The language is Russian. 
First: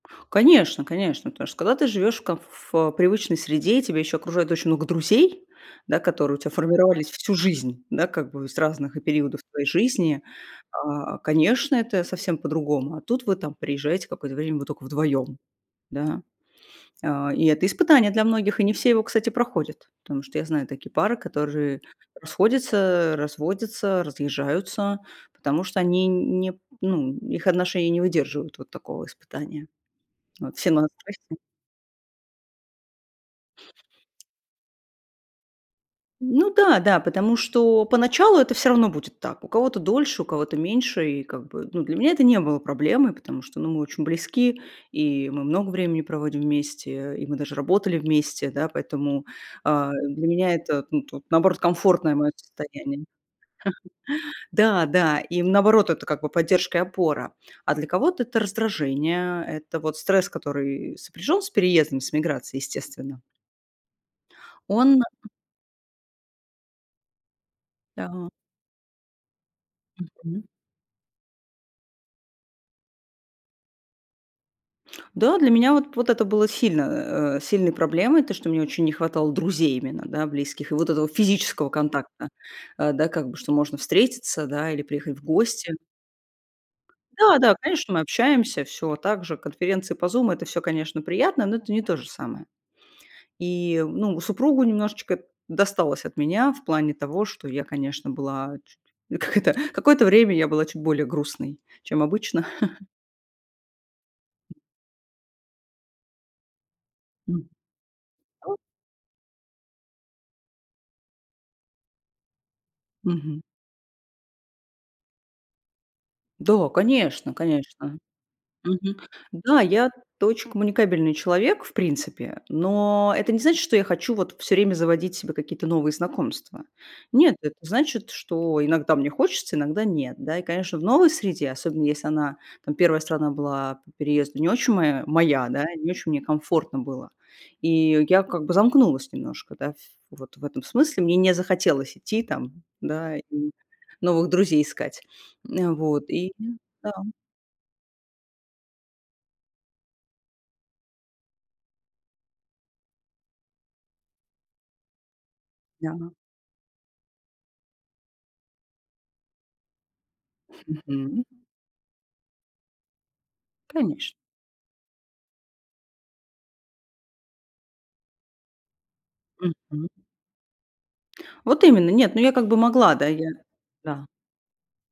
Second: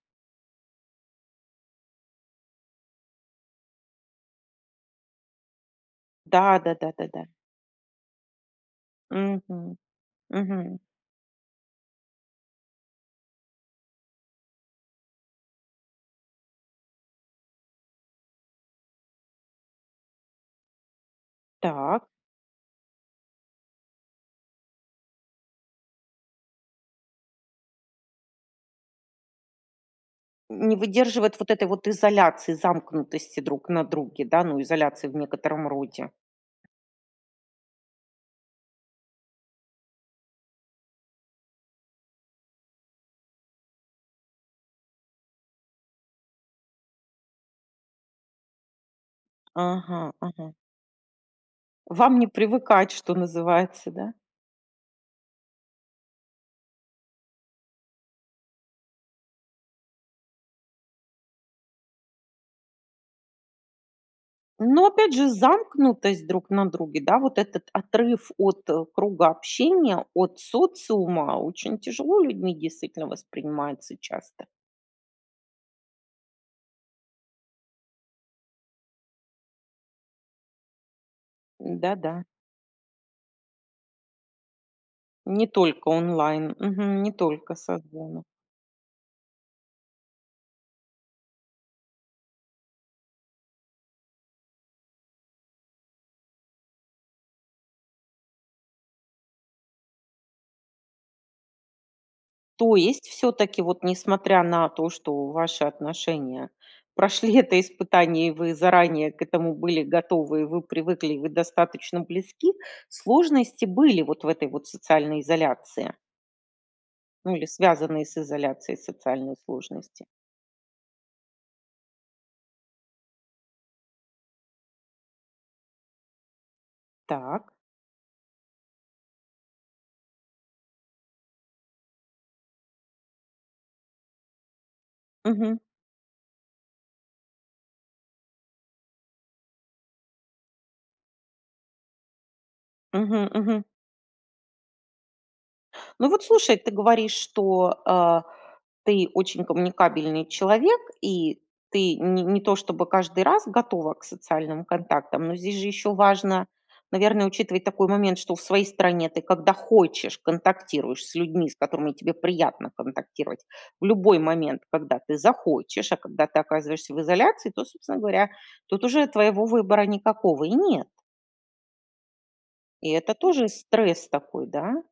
Конечно, конечно. Потому что когда ты живёшь в комф ф э, привычной среде, тебя ещё окружает очень много друзей, да, которые у тебя Да, да да да формировались да. всю жизнь, да, как бы из разных периодов твоей Мгм, жизни, мгм. а, конечно, это совсем по-другому. А тут вы там приезжаете какое-то время, вы тока вдвоём, да. А, и это испытание для многих, и не все его, кстати, проходят, потому что я знаю такие пары, которые Так. расходятся, разводятся, разъезжаются, потому что они не, ну, их отношения не выдерживают вот такого испытания. Вот, Не всем мало страсти. выдерживает вот этой вот изоляции, замкнутости друг на друге, да, ну изоляции в некотором роде. Ну да, да, потому что поначалу это всё равно будет так. У кого-то дольше, у кого-то меньше. И как бы, ну, для меня это не было проблемой, потому что, ну, мы очень близки, и мы много времени проводим вместе, и мы даже работали вместе, да, поэтому, а, Ага, для ага. меня это, ну, тут наоборот комфортное Вам не моё привыкать, состояние. что называется, да? Да, да, и наоборот это как бы поддержка и опора. А для кого-то это раздражение, это вот стресс, который сопряжён с переездом, с эмиграцией, естественно. Но Он, опять э же замкнутость друг на друге, да, вот этот отрыв Да. от, э, круга общения, от Мгм. социума очень тяжело людьми действительно воспринимается часто. Да, для меня вот п вот это было сильно, э, сильной проблемой, то, что мне очень не хватало друзей именно, да, близких, и вот этого физического Да-да. контакта. Э, да, как бы, что можно встретиться, да, или приехать в Не гости. только онлайн, мгм, не Да, только да, конечно, мы созвонов. общаемся, всё так же, конференции по Zoom это всё, конечно, приятно, но это не то же самое. И, ну, супругу немножечко досталось от меня в плане того, что я, конечно, была чуть, как это, какое-то время я была чуть более грустной, чем обычно. То есть, всё-таки, вот, несмотря на то, что ваши отношения М, прошли это испытание, и вы м. заранее к этому были готовы, и вы привыкли, и вы достаточно близки, Мгм. сложности были вот в этой вот социальной изоляции. Да, конечно, Ну или конечно. связанные с изоляцией Мгм, социальные да. сложности. Я-то очень коммуникабельный человек в принципе, но это не значит, что я хочу вот всё время заводить себе какие-то новые знакомства. Нет, Так. это значит, что иногда мне хочется, иногда нет. Да, и, конечно, в новой среде, особенно, если она, там, 1 страна была по переезду не очень моя моя, Мгм. да, не очень мне комфортно было, и я как бы замкнулась немножко, да, в вот в этом смысле. Мне не захотелось идти там, да, и Мгм, мгм. новых друзей искать. Н, вот. Ну вот И слушай, ты да. говоришь, что, а, ты очень коммуникабельный человек и ты не не то, чтобы каждый раз готова к социальным контактам. Но здесь же ещё Да. важно, наверное, учитывать такой момент, что в своей стране ты, когда хочешь, контактируешь с Мгм. людьми, с которыми тебе приятно контактировать. В Конечно. любой момент, когда ты захочешь. А когда ты оказываешься в изоляции, то собственно говоря, тут уже твоего выбора Мгм. никакого и нет. Вот именно. Нет, ну я как бы И могла, да, это я тоже Да. стресс такой, да?